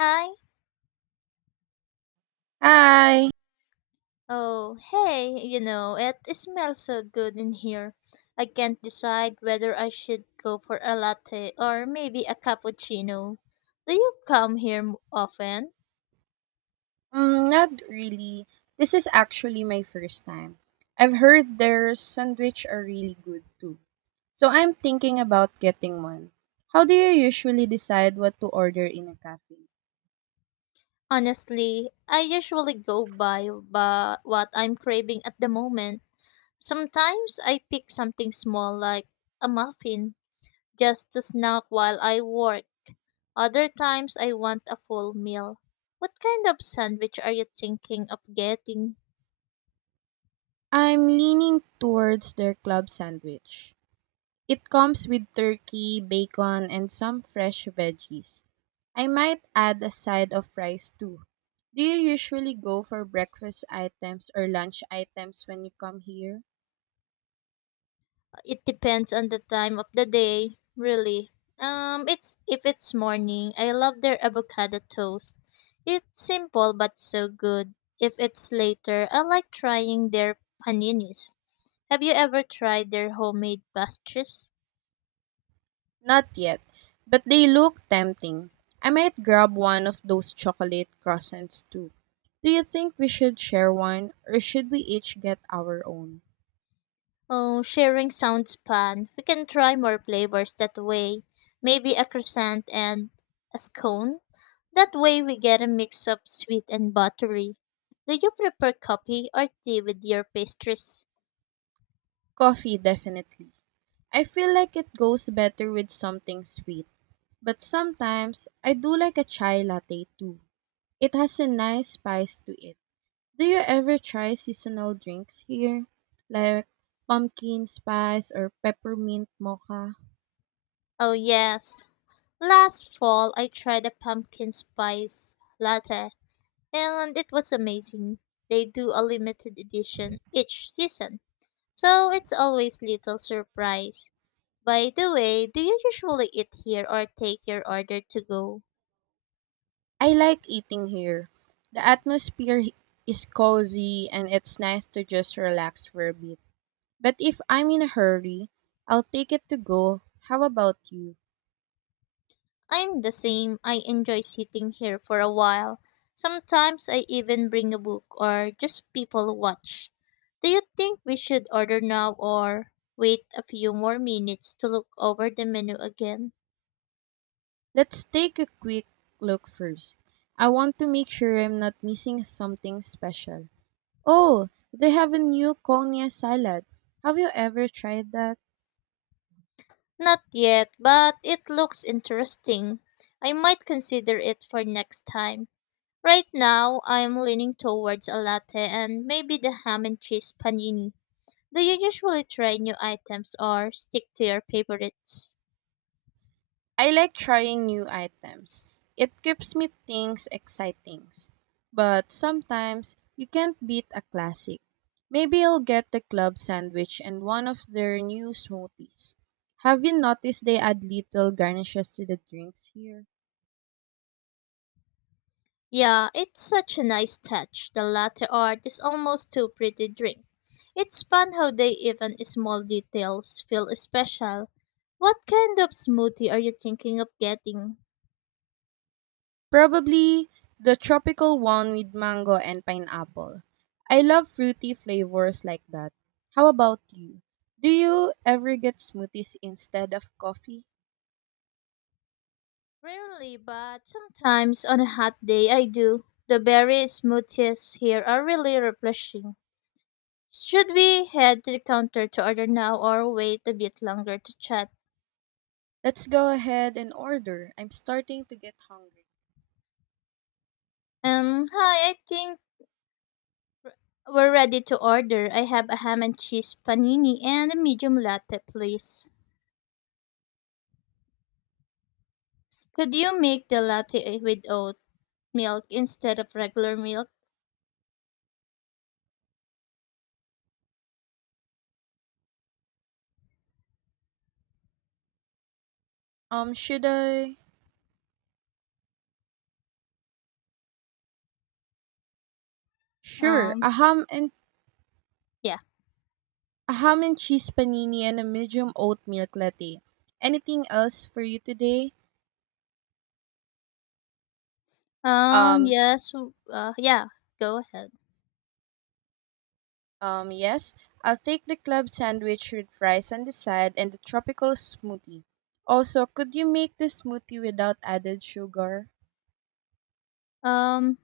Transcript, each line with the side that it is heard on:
left: Hi.
right: Hi.
left: Oh, hey, you know, it smells so good in here. I can't decide whether I should go for a latte or maybe a cappuccino. Do you come here often?
right: Not really. This is actually my first time. I've heard their sandwich are really good too. So I'm thinking about getting one. How do you usually decide what to order in a cafe?
left: Honestly, I usually go by what I'm craving at the moment. Sometimes I pick something small like a muffin just to snack while I work. Other times I want a full meal. What kind of sandwich are you thinking of getting?
right: I'm leaning towards their club sandwich. It comes with turkey, bacon, and some fresh veggies. I might add a side of rice too. Do you usually go for breakfast items or lunch items when you come here?
left: It depends on the time of the day, really. It's If it's morning, I love their avocado toast. It's simple but so good. If it's later, I like trying their paninis. Have you ever tried their homemade pastries?
right: Not yet, but they look tempting. I might grab one of those chocolate croissants too. Do you think we should share one or should we each get our own?
left: Oh, sharing sounds fun. We can try more flavors that way. Maybe a croissant and a scone. That way we get a mix of sweet and buttery. Do you prefer coffee or tea with your pastries?
right: Coffee, definitely. I feel like it goes better with something sweet, but sometimes I do like a chai latte too. It has a nice spice to it. Do you ever try seasonal drinks here? Like pumpkin spice or peppermint mocha?
left: Oh, yes. Last fall, I tried a pumpkin spice latte, and it was amazing. They do a limited edition each season, so it's always little surprise. By the way, do you usually eat here or take your order to go?
right: I like eating here. The atmosphere is cozy and it's nice to just relax for a bit. But if I'm in a hurry, I'll take it to go. How about you?
left: I'm the same. I enjoy sitting here for a while. Sometimes I even bring a book or just people watch. Do you think we should order now or wait a few more minutes to look over the menu again?
right: Let's take a quick look first. I want to make sure I'm not missing something special. Oh, they have a new Konya salad. Have you ever tried that?
left: Not yet, but it looks interesting. I might consider it for next time. Right now, I'm leaning towards a latte and maybe the ham and cheese panini. Do you usually try new items or stick to your favorites?
right: I like trying new items. It keeps me things exciting. But sometimes you can't beat a classic. Maybe I'll get the club sandwich and one of their new smoothies. Have you noticed they add little garnishes to the drinks here?
left: Yeah, it's such a nice touch. The latte art is almost too pretty to drink. It's fun how they even small details feel special. What kind of smoothie are you thinking of getting?
right: Probably the tropical one with mango and pineapple. I love fruity flavors like that. How about you? Do you ever get smoothies instead of coffee?
left: Rarely, but sometimes on a hot day I do. The berry smoothies here are really refreshing. Should we head to the counter to order now or wait a bit longer to chat?
right: Let's go ahead and order. I'm starting to get hungry.
left: Hi, I think we're ready to order. I have a ham and cheese panini and a medium latte, please. Could you make the latte with oat milk instead of regular milk?
right: Should I? Sure.
left: Um, yeah.
right: A ham and cheese panini and a medium oat milk latte. Anything else for you today? Um,
left: Yes. Yeah. Go ahead.
right: yes. I'll take the club sandwich with fries on the side and the tropical smoothie. Also, could you make the smoothie without added sugar?
left: Um,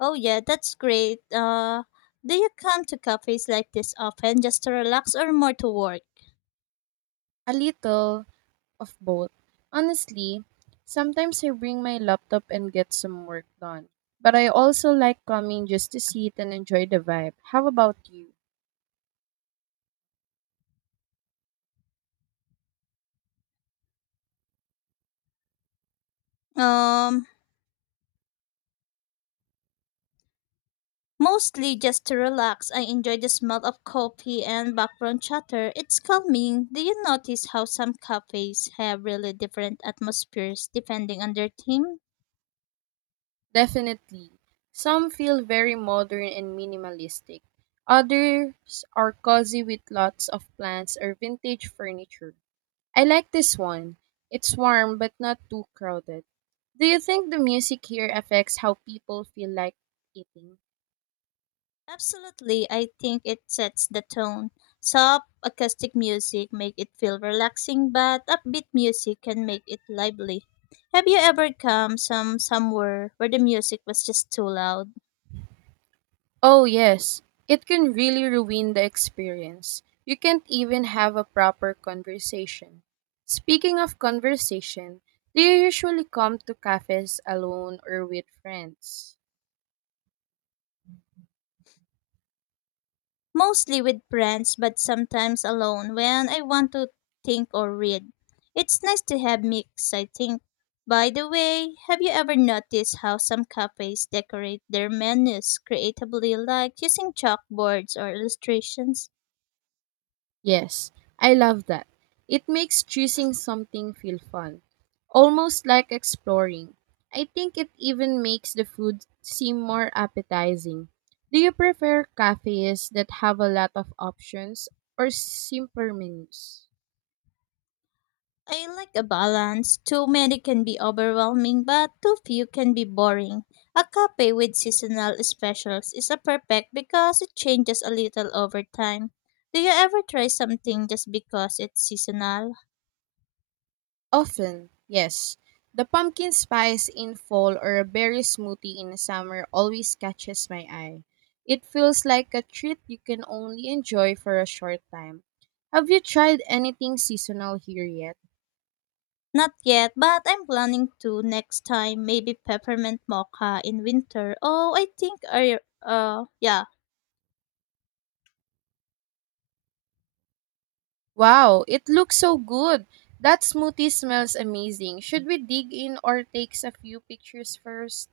left: oh yeah, that's great. Do you come to cafes like this often just to relax or more to work?
right: A little of both. Honestly, sometimes I bring my laptop and get some work done. But I also like coming just to sit and enjoy the vibe. How about you?
left: Um, Mostly just to relax, I enjoy the smell of coffee and background chatter. It's calming. Do you notice how some cafes have really different atmospheres depending on their theme?
right: Definitely. Some feel very modern and minimalistic. Others are cozy with lots of plants or vintage furniture. I like this one. It's warm but not too crowded. Do you think the music here affects how people feel like eating?
left: Absolutely. I think it sets the tone. Soft, acoustic music make it feel relaxing, but upbeat music can make it lively. Have you ever come somewhere where the music was just too loud?
right: Oh, yes. It can really ruin the experience. You can't even have a proper conversation. Speaking of conversation, do you usually come to cafes alone or with friends?
left: Mostly with friends, but sometimes alone when I want to think or read. It's nice to have mix, I think. By the way, have you ever noticed how some cafes decorate their menus creatively, like using chalkboards or illustrations?
right: Yes, I love that. It makes choosing something feel fun, almost like exploring. I think it even makes the food seem more appetizing. Do you prefer cafes that have a lot of options or simpler menus?
left: I like a balance. Too many can be overwhelming, but too few can be boring. A cafe with seasonal specials is a perfect because it changes a little over time. Do you ever try something just because it's seasonal?
right: Often, yes. The pumpkin spice in fall or a berry smoothie in summer always catches my eye. It feels like a treat you can only enjoy for a short time. Have you tried anything seasonal here yet?
left: Not yet, but I'm planning to next time. Maybe peppermint mocha in winter. Oh, I think I yeah,
right: Wow, it looks so good. That smoothie smells amazing. Should we dig in or takes a few pictures first?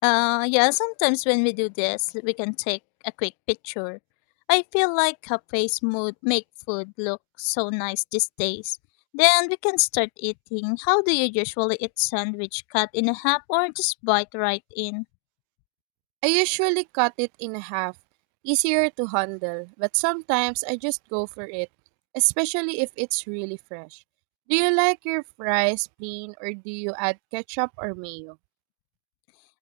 left: Yeah, sometimes when we do this, we can take a quick picture. I feel like cafes mood make food look so nice these days. Then we can start eating. How do you usually eat sandwich cut in half or just bite right in?
right: I usually cut it in half, easier to handle, but sometimes I just go for it, especially if it's really fresh. Do you like your fries plain or do you add ketchup or mayo?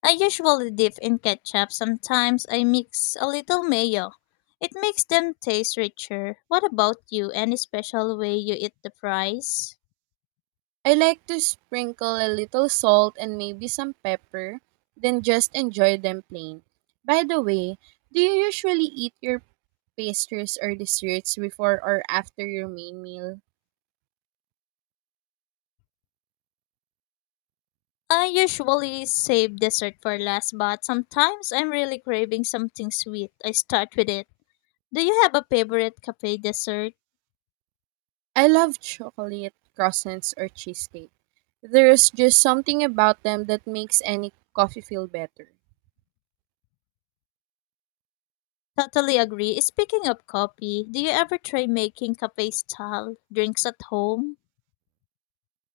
left: I usually dip in ketchup. Sometimes I mix a little mayo. It makes them taste richer. What about you? Any special way you eat the fries?
right: I like to sprinkle a little salt and maybe some pepper, then just enjoy them plain. By the way, do you usually eat your pastries or desserts before or after your main meal?
left: I usually save dessert for last, but sometimes I'm really craving something sweet. I start with it. Do you have a favorite cafe dessert?
right: I love chocolate croissants or cheesecake. There's just something about them that makes any coffee feel better.
left: Totally agree. Speaking of coffee, do you ever try making cafe style drinks at home?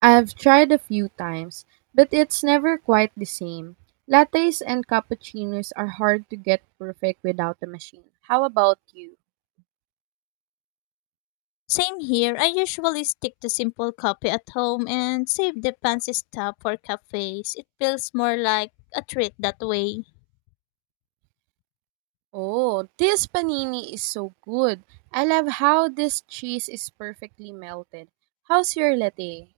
right: I've tried a few times, but it's never quite the same. Lattes and cappuccinos are hard to get perfect without a machine. How about you?
left: Same here. I usually stick to simple coffee at home and save the fancy stuff for cafes. It feels more like a treat that way.
right: Oh, this panini is so good. I love how this cheese is perfectly melted. How's your latte?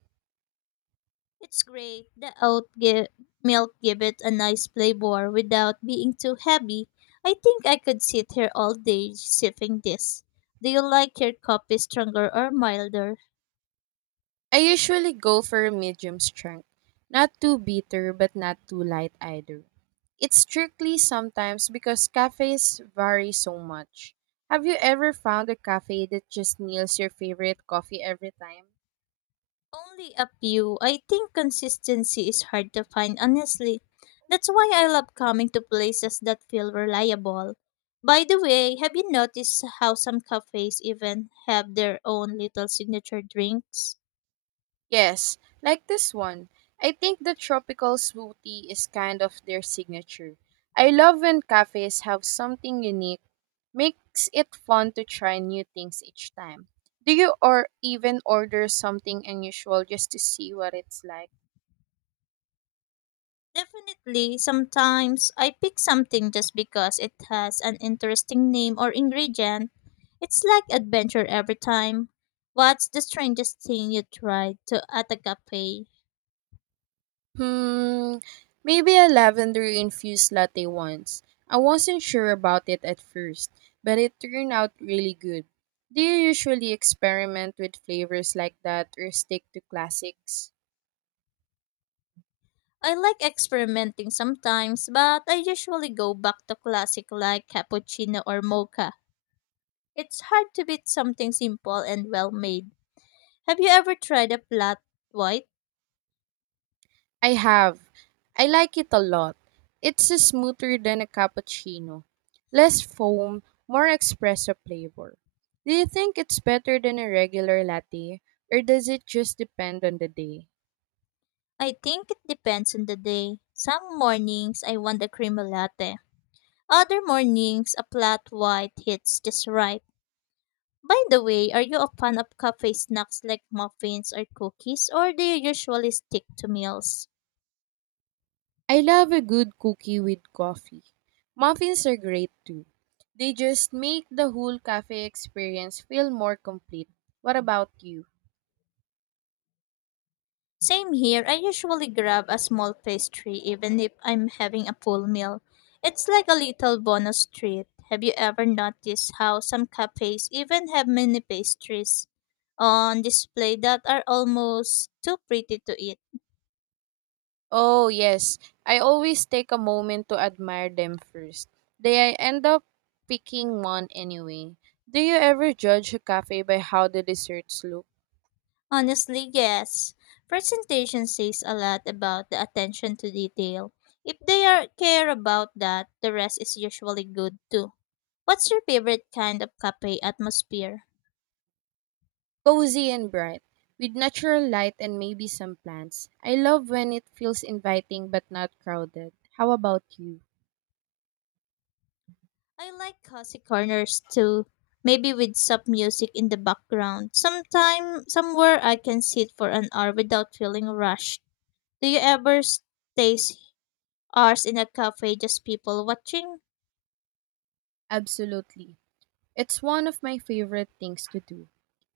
left: It's great. The milk give it a nice flavor without being too heavy. I think I could sit here all day sipping this. Do you like your coffee stronger or milder?
right: I usually go for a medium strength. Not too bitter, but not too light either. It's tricky sometimes because cafes vary so much. Have you ever found a cafe that just nails your favorite coffee every time?
left: Only a few. I think consistency is hard to find, honestly. That's why I love coming to places that feel reliable. By the way, have you noticed how some cafes even have their own little signature drinks?
right: Yes, like this one. I think the tropical smoothie is kind of their signature. I love when cafes have something unique. Makes it fun to try new things each time. Do you or even order something unusual just to see what it's like?
left: Definitely, sometimes I pick something just because it has an interesting name or ingredient. It's like adventure every time. What's the strangest thing you tried to at a cafe?
right: Hmm, Maybe a lavender infused latte once. I wasn't sure about it at first, but it turned out really good. Do you usually experiment with flavors like that or stick to classics?
left: I like experimenting sometimes, but I usually go back to classic like cappuccino or mocha. It's hard to beat something simple and well made. Have you ever tried a flat white?
right: I have. I like it a lot. It's smoother than a cappuccino. Less foam, more espresso flavor. Do you think it's better than a regular latte, or does it just depend on the day?
left: I think it depends on the day. Some mornings I want a creamy latte. Other mornings, a flat white hits just right. By the way, are you a fan of cafe snacks like muffins or cookies, or do you usually stick to meals?
right: I love a good cookie with coffee. Muffins are great too. They just make the whole cafe experience feel more complete. What about you?
left: Same here, I usually grab a small pastry even if I'm having a full meal. It's like a little bonus treat. Have you ever noticed how some cafes even have mini pastries on display that are almost too pretty to eat?
right: Oh, yes. I always take a moment to admire them first. Then I end up picking one anyway. Do you ever judge a cafe by how the desserts look?
left: Honestly, yes. Presentation says a lot about the attention to detail. If they are care about that, the rest is usually good too. What's your favorite kind of cafe atmosphere?
right: Cozy and bright, with natural light and maybe some plants. I love when it feels inviting but not crowded. How about you?
left: I like cozy corners too, maybe with soft music in the background. Sometime Somewhere I can sit for an hour without feeling rushed. Do you ever stay hours in a cafe just people watching?
right: Absolutely. It's one of my favorite things to do.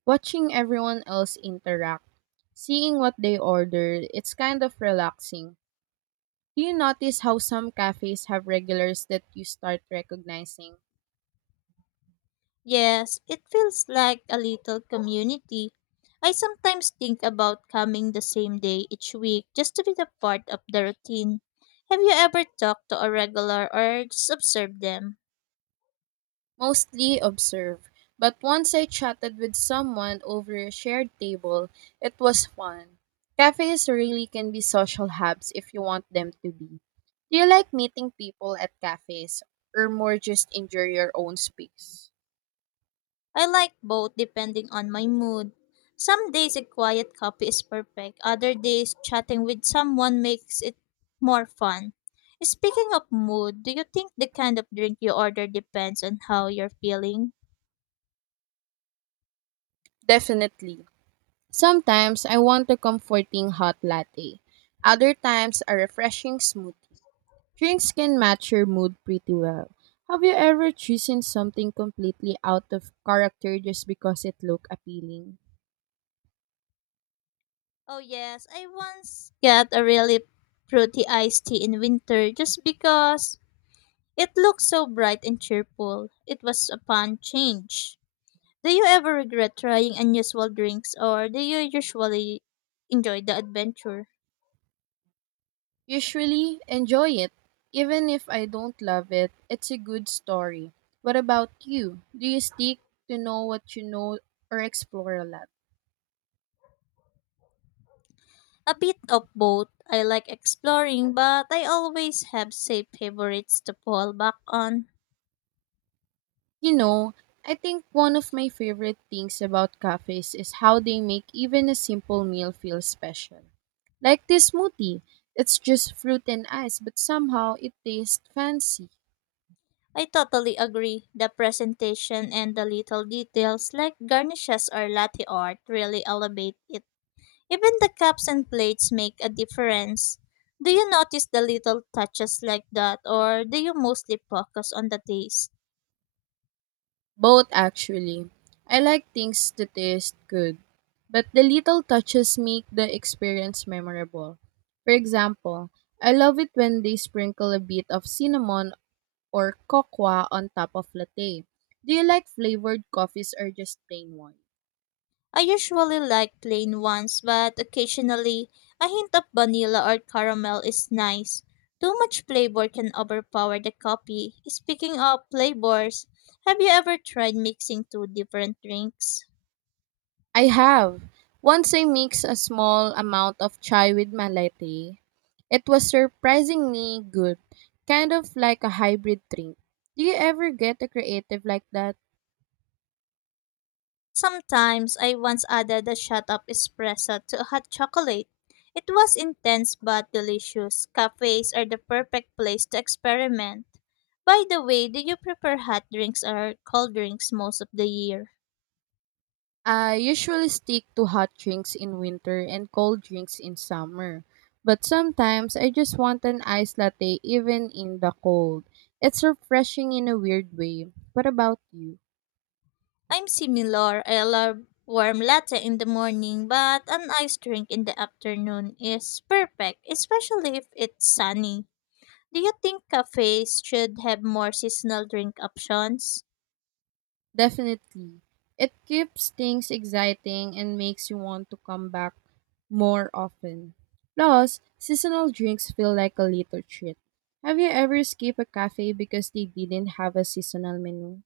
right: Watching everyone else interact, seeing what they order, it's kind of relaxing. Do you notice how some cafes have regulars that you start recognizing?
left: Yes, it feels like a little community. I sometimes think about coming the same day each week just to be the part of the routine. Have you ever talked to a regular or just observed them?
right: Mostly observe. But once I chatted with someone over a shared table, it was fun. Cafes really can be social hubs if you want them to be. Do you like meeting people at cafes or more just enjoy your own space?
left: I like both depending on my mood. Some days a quiet coffee is perfect, other days chatting with someone makes it more fun. Speaking of mood, do you think the kind of drink you order depends on how you're feeling?
right: Definitely. Sometimes I want a comforting hot latte. Other times a refreshing smoothie. Drinks can match your mood pretty well. Have you ever chosen something completely out of character just because it looked appealing?
left: Oh yes, I once got a really fruity iced tea in winter just because it looked so bright and cheerful. It was a fun change. Do you ever regret trying unusual drinks or do you usually enjoy the adventure?
right: Usually, enjoy it. Even if I don't love it, it's a good story. What about you? Do you stick to know what you know or explore a lot?
left: A bit of both. I like exploring, but I always have safe favorites to fall back on.
right: You know, I think one of my favorite things about cafes is how they make even a simple meal feel special. Like this smoothie, it's just fruit and ice, but somehow it tastes fancy.
left: I totally agree. The presentation and the little details like garnishes or latte art really elevate it. Even the cups and plates make a difference. Do you notice the little touches like that, or do you mostly focus on the taste?
right: Both actually. I like things that taste good, but the little touches make the experience memorable. For example, I love it when they sprinkle a bit of cinnamon or cocoa on top of latte. Do you like flavored coffees or just plain ones?
left: I usually like plain ones, but occasionally a hint of vanilla or caramel is nice. Too much flavor can overpower the coffee. Speaking of flavors, have you ever tried mixing two different drinks?
right: I have. Once I mixed a small amount of chai with my latte, it was surprisingly good, kind of like a hybrid drink. Do you ever get a creative like that?
left: Sometimes I once added a shot of espresso to a hot chocolate. It was intense but delicious. Cafes are the perfect place to experiment. By the way, do you prefer hot drinks or cold drinks most of the year?
right: I usually stick to hot drinks in winter and cold drinks in summer, but sometimes I just want an iced latte even in the cold. It's refreshing in a weird way. What about you?
left: I'm similar. I love warm latte in the morning, but an iced drink in the afternoon is perfect, especially if it's sunny. Do you think cafes should have more seasonal drink options?
right: Definitely. It keeps things exciting and makes you want to come back more often. Plus, seasonal drinks feel like a little treat. Have you ever skipped a cafe because they didn't have a seasonal menu?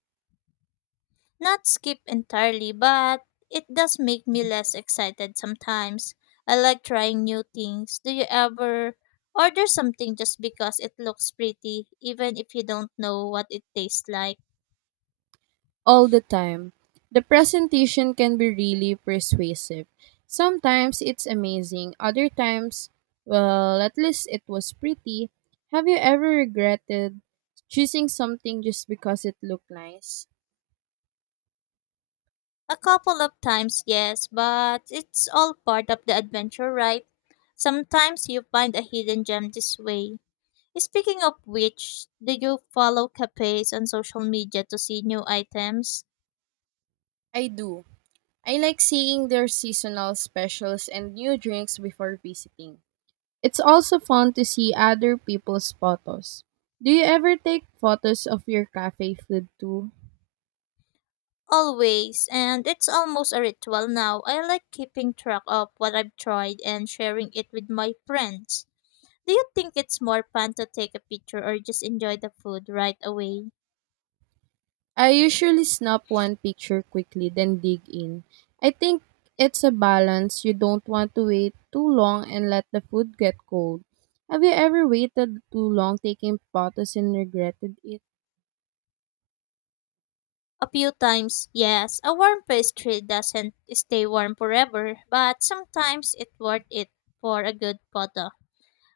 left: Not skip entirely, but it does make me less excited sometimes. I like trying new things. Do you ever order something just because it looks pretty, even if you don't know what it tastes like?
right: All the time. The presentation can be really persuasive. Sometimes it's amazing, other times, well, at least it was pretty. Have you ever regretted choosing something just because it looked nice?
left: A couple of times, yes, but it's all part of the adventure, right? Sometimes you find a hidden gem this way. Speaking of which, do you follow cafes on social media to see new items?
right: I do. I like seeing their seasonal specials and new drinks before visiting. It's also fun to see other people's photos. Do you ever take photos of your cafe food too?
left: Always, and it's almost a ritual now. I like keeping track of what I've tried and sharing it with my friends. Do you think it's more fun to take a picture or just enjoy the food right away?
right: I usually snap one picture quickly, then dig in. I think it's a balance. You don't want to wait too long and let the food get cold. Have you ever waited too long taking photos and regretted it?
left: A few times, yes, a warm pastry doesn't stay warm forever, but sometimes it's worth it for a good photo.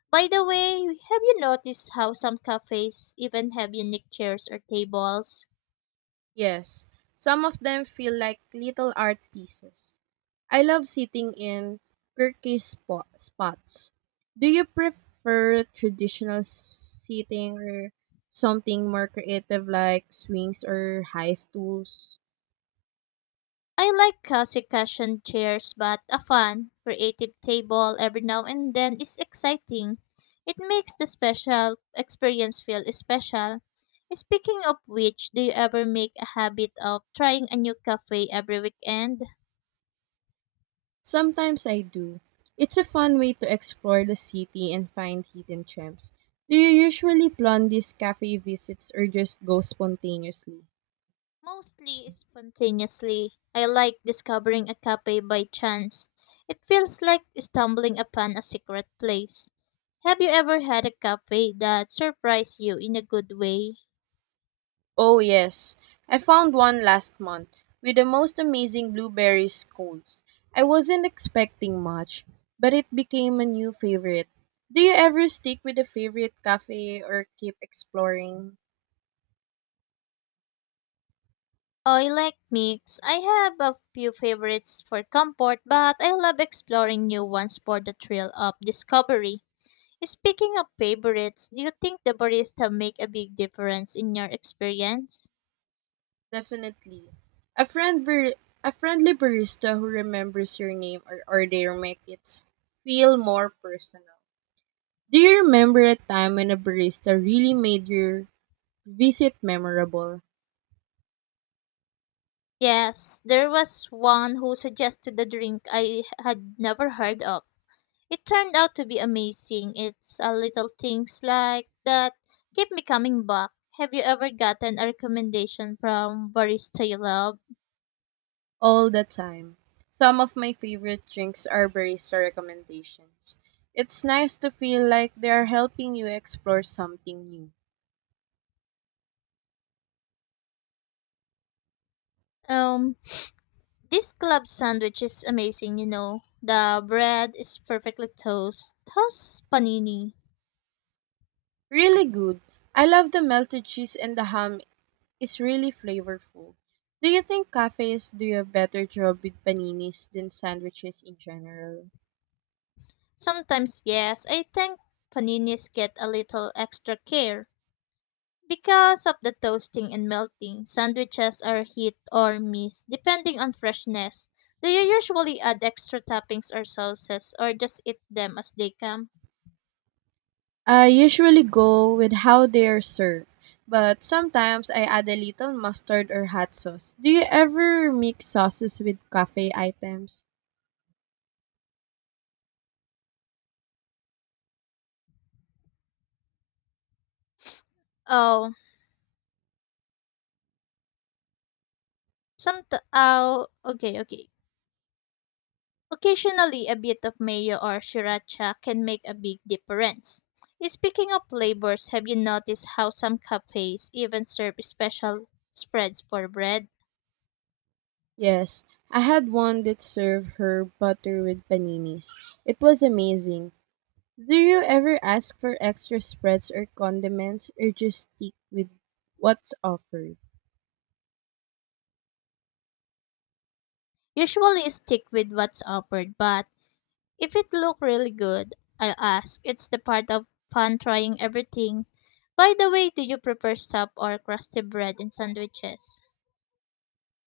left: By the way, have you noticed how some cafes even have unique chairs or tables?
right: Yes, some of them feel like little art pieces. I love sitting in quirky spots. Do you prefer traditional seating or something more creative like swings or high stools?
left: I like cozy cushion chairs, but a fun, creative table every now and then is exciting. It makes the special experience feel special. Speaking of which, do you ever make a habit of trying a new cafe every weekend?
right: Sometimes I do. It's a fun way to explore the city and find hidden gems. Do you usually plan these cafe visits or just go spontaneously?
left: Mostly spontaneously. I like discovering a cafe by chance. It feels like stumbling upon a secret place. Have you ever had a cafe that surprised you in a good way?
right: Oh, yes. I found one last month with the most amazing blueberry scones. I wasn't expecting much, but it became a new favorite. Do you ever stick with a favorite cafe or keep exploring?
left: I like mix. I have a few favorites for comfort, but I love exploring new ones for the thrill of discovery. Speaking of favorites, do you think the barista make a big difference in your experience?
right: Definitely. A friendly barista who remembers your name or order make it feel more personal. Do you remember a time when a barista really made your visit memorable?
left: Yes, there was one who suggested a drink I had never heard of. It turned out to be amazing. It's a little things like that keep me coming back. Have you ever gotten a recommendation from barista you love?
right: All the time. Some of my favorite drinks are barista recommendations. It's nice to feel like they are helping you explore something new.
left: Um, This club sandwich is amazing, you know. The bread is perfectly toast. How's panini?
right: Really good. I love the melted cheese and the ham is really flavorful. Do you think cafes do a better job with paninis than sandwiches in general?
left: Sometimes, yes, I think paninis get a little extra care. Because of the toasting and melting, sandwiches are hit or miss depending on freshness. Do you usually add extra toppings or sauces or just eat them as they come?
right: I usually go with how they are served, but sometimes I add a little mustard or hot sauce. Do you ever mix sauces with cafe items?
left: Oh, some. Oh, okay, okay. Occasionally, a bit of mayo or sriracha can make a big difference. Speaking of flavors, have you noticed how some cafes even serve special spreads for bread?
right: Yes, I had one that served her butter with paninis. It was amazing. Do you ever ask for extra spreads or condiments or just stick with what's offered?
left: Usually, stick with what's offered, but if it look really good, I'll ask. It's the part of fun trying everything. By the way, do you prefer soft or crusty bread in sandwiches?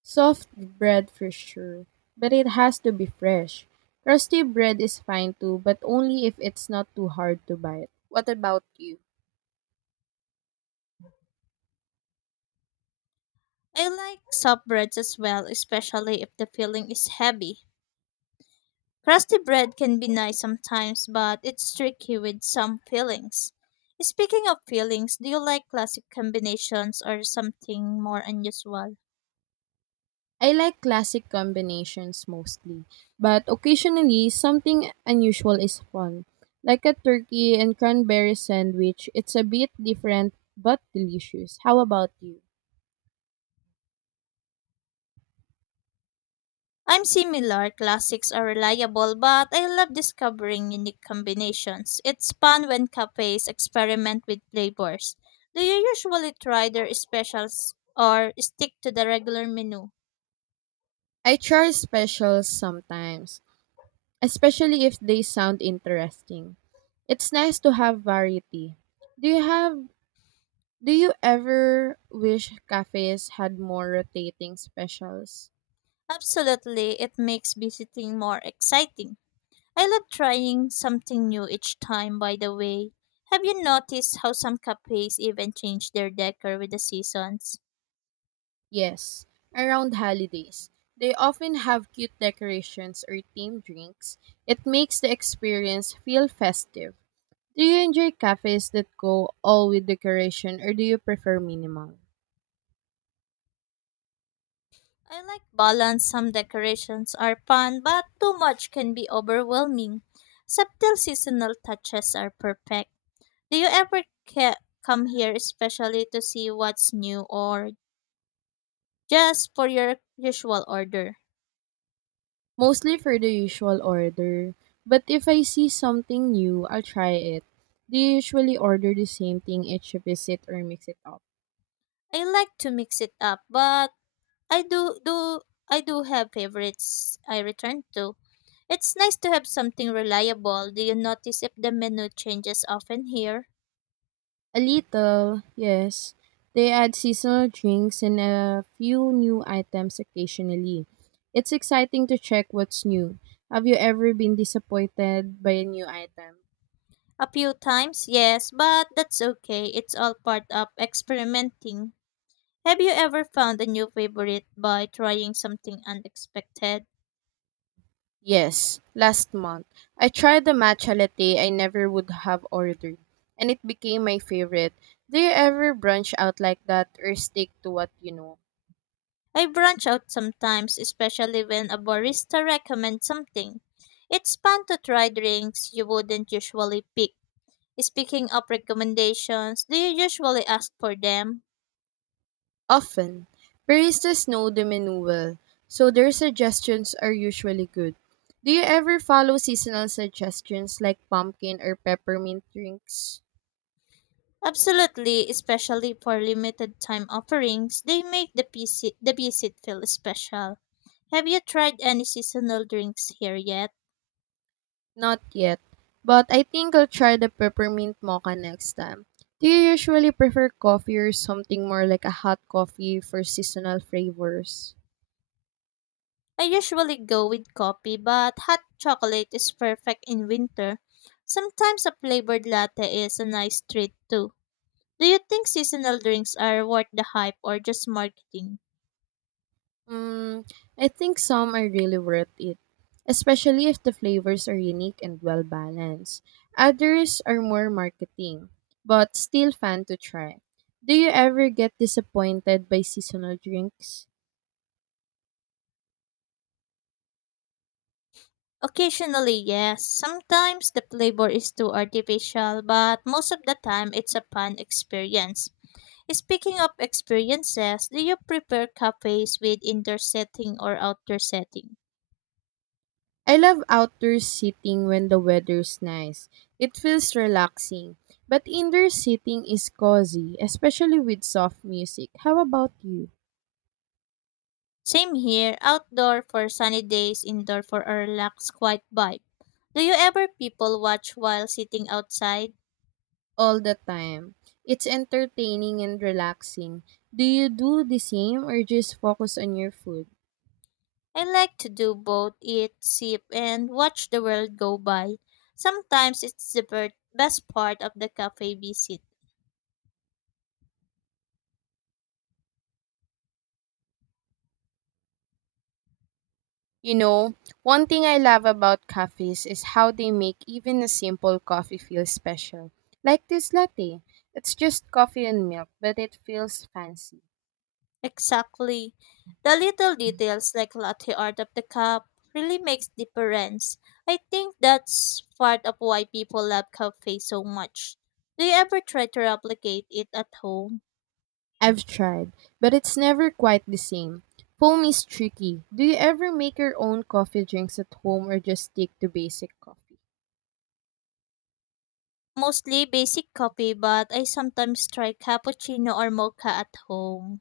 right: Soft bread for sure, but it has to be fresh. Crusty bread is fine too, but only if it's not too hard to bite. What about you?
left: I like soft breads as well, especially if the filling is heavy. Crusty bread can be nice sometimes, but it's tricky with some fillings. Speaking of fillings, do you like classic combinations or something more unusual?
right: I like classic combinations mostly, but occasionally something unusual is fun. Like a turkey and cranberry sandwich, it's a bit different but delicious. How about you?
left: I'm similar. Classics are reliable, but I love discovering unique combinations. It's fun when cafes experiment with flavors. Do you usually try their specials or stick to the regular menu?
right: I try specials sometimes, especially if they sound interesting. It's nice to have variety. Do you have do you ever wish cafes had more rotating specials?
left: Absolutely, it makes visiting more exciting. I love trying something new each time, by the way. Have you noticed how some cafes even change their decor with the seasons?
right: Yes, around holidays. They often have cute decorations or themed drinks. It makes the experience feel festive. Do you enjoy cafes that go all with decoration or do you prefer minimal?
left: I like balance. Some decorations are fun, but too much can be overwhelming. Subtle seasonal touches are perfect. Do you ever come here especially to see what's new or just for your usual order?
right: Mostly for the usual order, but if I see something new, I'll try it. Do you usually order the same thing each visit or mix it up?
left: I like to mix it up, but I do do I do have favorites I return to. It's nice to have something reliable. Do you notice if the menu changes often here?
right: A little, yes. They add seasonal drinks and a few new items occasionally. It's exciting to check what's new. Have you ever been disappointed by a new item?
left: A few times, yes, but that's okay. It's all part of experimenting. Have you ever found a new favorite by trying something unexpected?
right: Yes, last month. I tried the matcha latte I never would have ordered, and it became my favorite. Do you ever branch out like that or stick to what you know?
left: I branch out sometimes, especially when a barista recommends something. It's fun to try drinks you wouldn't usually pick. Speaking of recommendations, do you usually ask for them?
right: Often, baristas know the menu well, so their suggestions are usually good. Do you ever follow seasonal suggestions like pumpkin or peppermint drinks?
left: Absolutely, especially for limited time offerings, the visit feel special. Have you tried any seasonal drinks here yet?
right: Not yet, but I think I'll try the peppermint mocha next time. Do you usually prefer coffee or something more like a hot coffee for seasonal flavors?
left: I usually go with coffee, but hot chocolate is perfect in winter. Sometimes a flavored latte is a nice treat too. Do you think seasonal drinks are worth the hype or just marketing?
right: Mm, I think some are really worth it, especially if the flavors are unique and well balanced. Others are more marketing, but still fun to try. Do you ever get disappointed by seasonal drinks?
left: Occasionally, yes. Sometimes the flavor is too artificial, but most of the time it's a fun experience. Speaking of experiences, do you prefer cafes with indoor setting or outdoor setting?
right: I love outdoor seating when the weather's nice. It feels relaxing, but indoor seating is cozy, especially with soft music. How about you?
left: Same here, outdoor for sunny days, indoor for a relaxed, quiet vibe. Do you ever people watch while sitting outside?
right: All the time. It's entertaining and relaxing. Do you do the same or just focus on your food?
left: I like to do both eat, sip, and watch the world go by. Sometimes it's the best part of the cafe visit.
right: You know, one thing I love about cafes is how they make even a simple coffee feel special. Like this latte. It's just coffee and milk, but it feels fancy.
left: Exactly. The little details like latte art of the cup really makes difference. I think that's part of why people love cafe so much. Do you ever try to replicate it at home?
right: I've tried, but it's never quite the same. Foam is tricky. Do you ever make your own coffee drinks at home or just stick to basic coffee?
left: Mostly basic coffee, but I sometimes try cappuccino or mocha at home.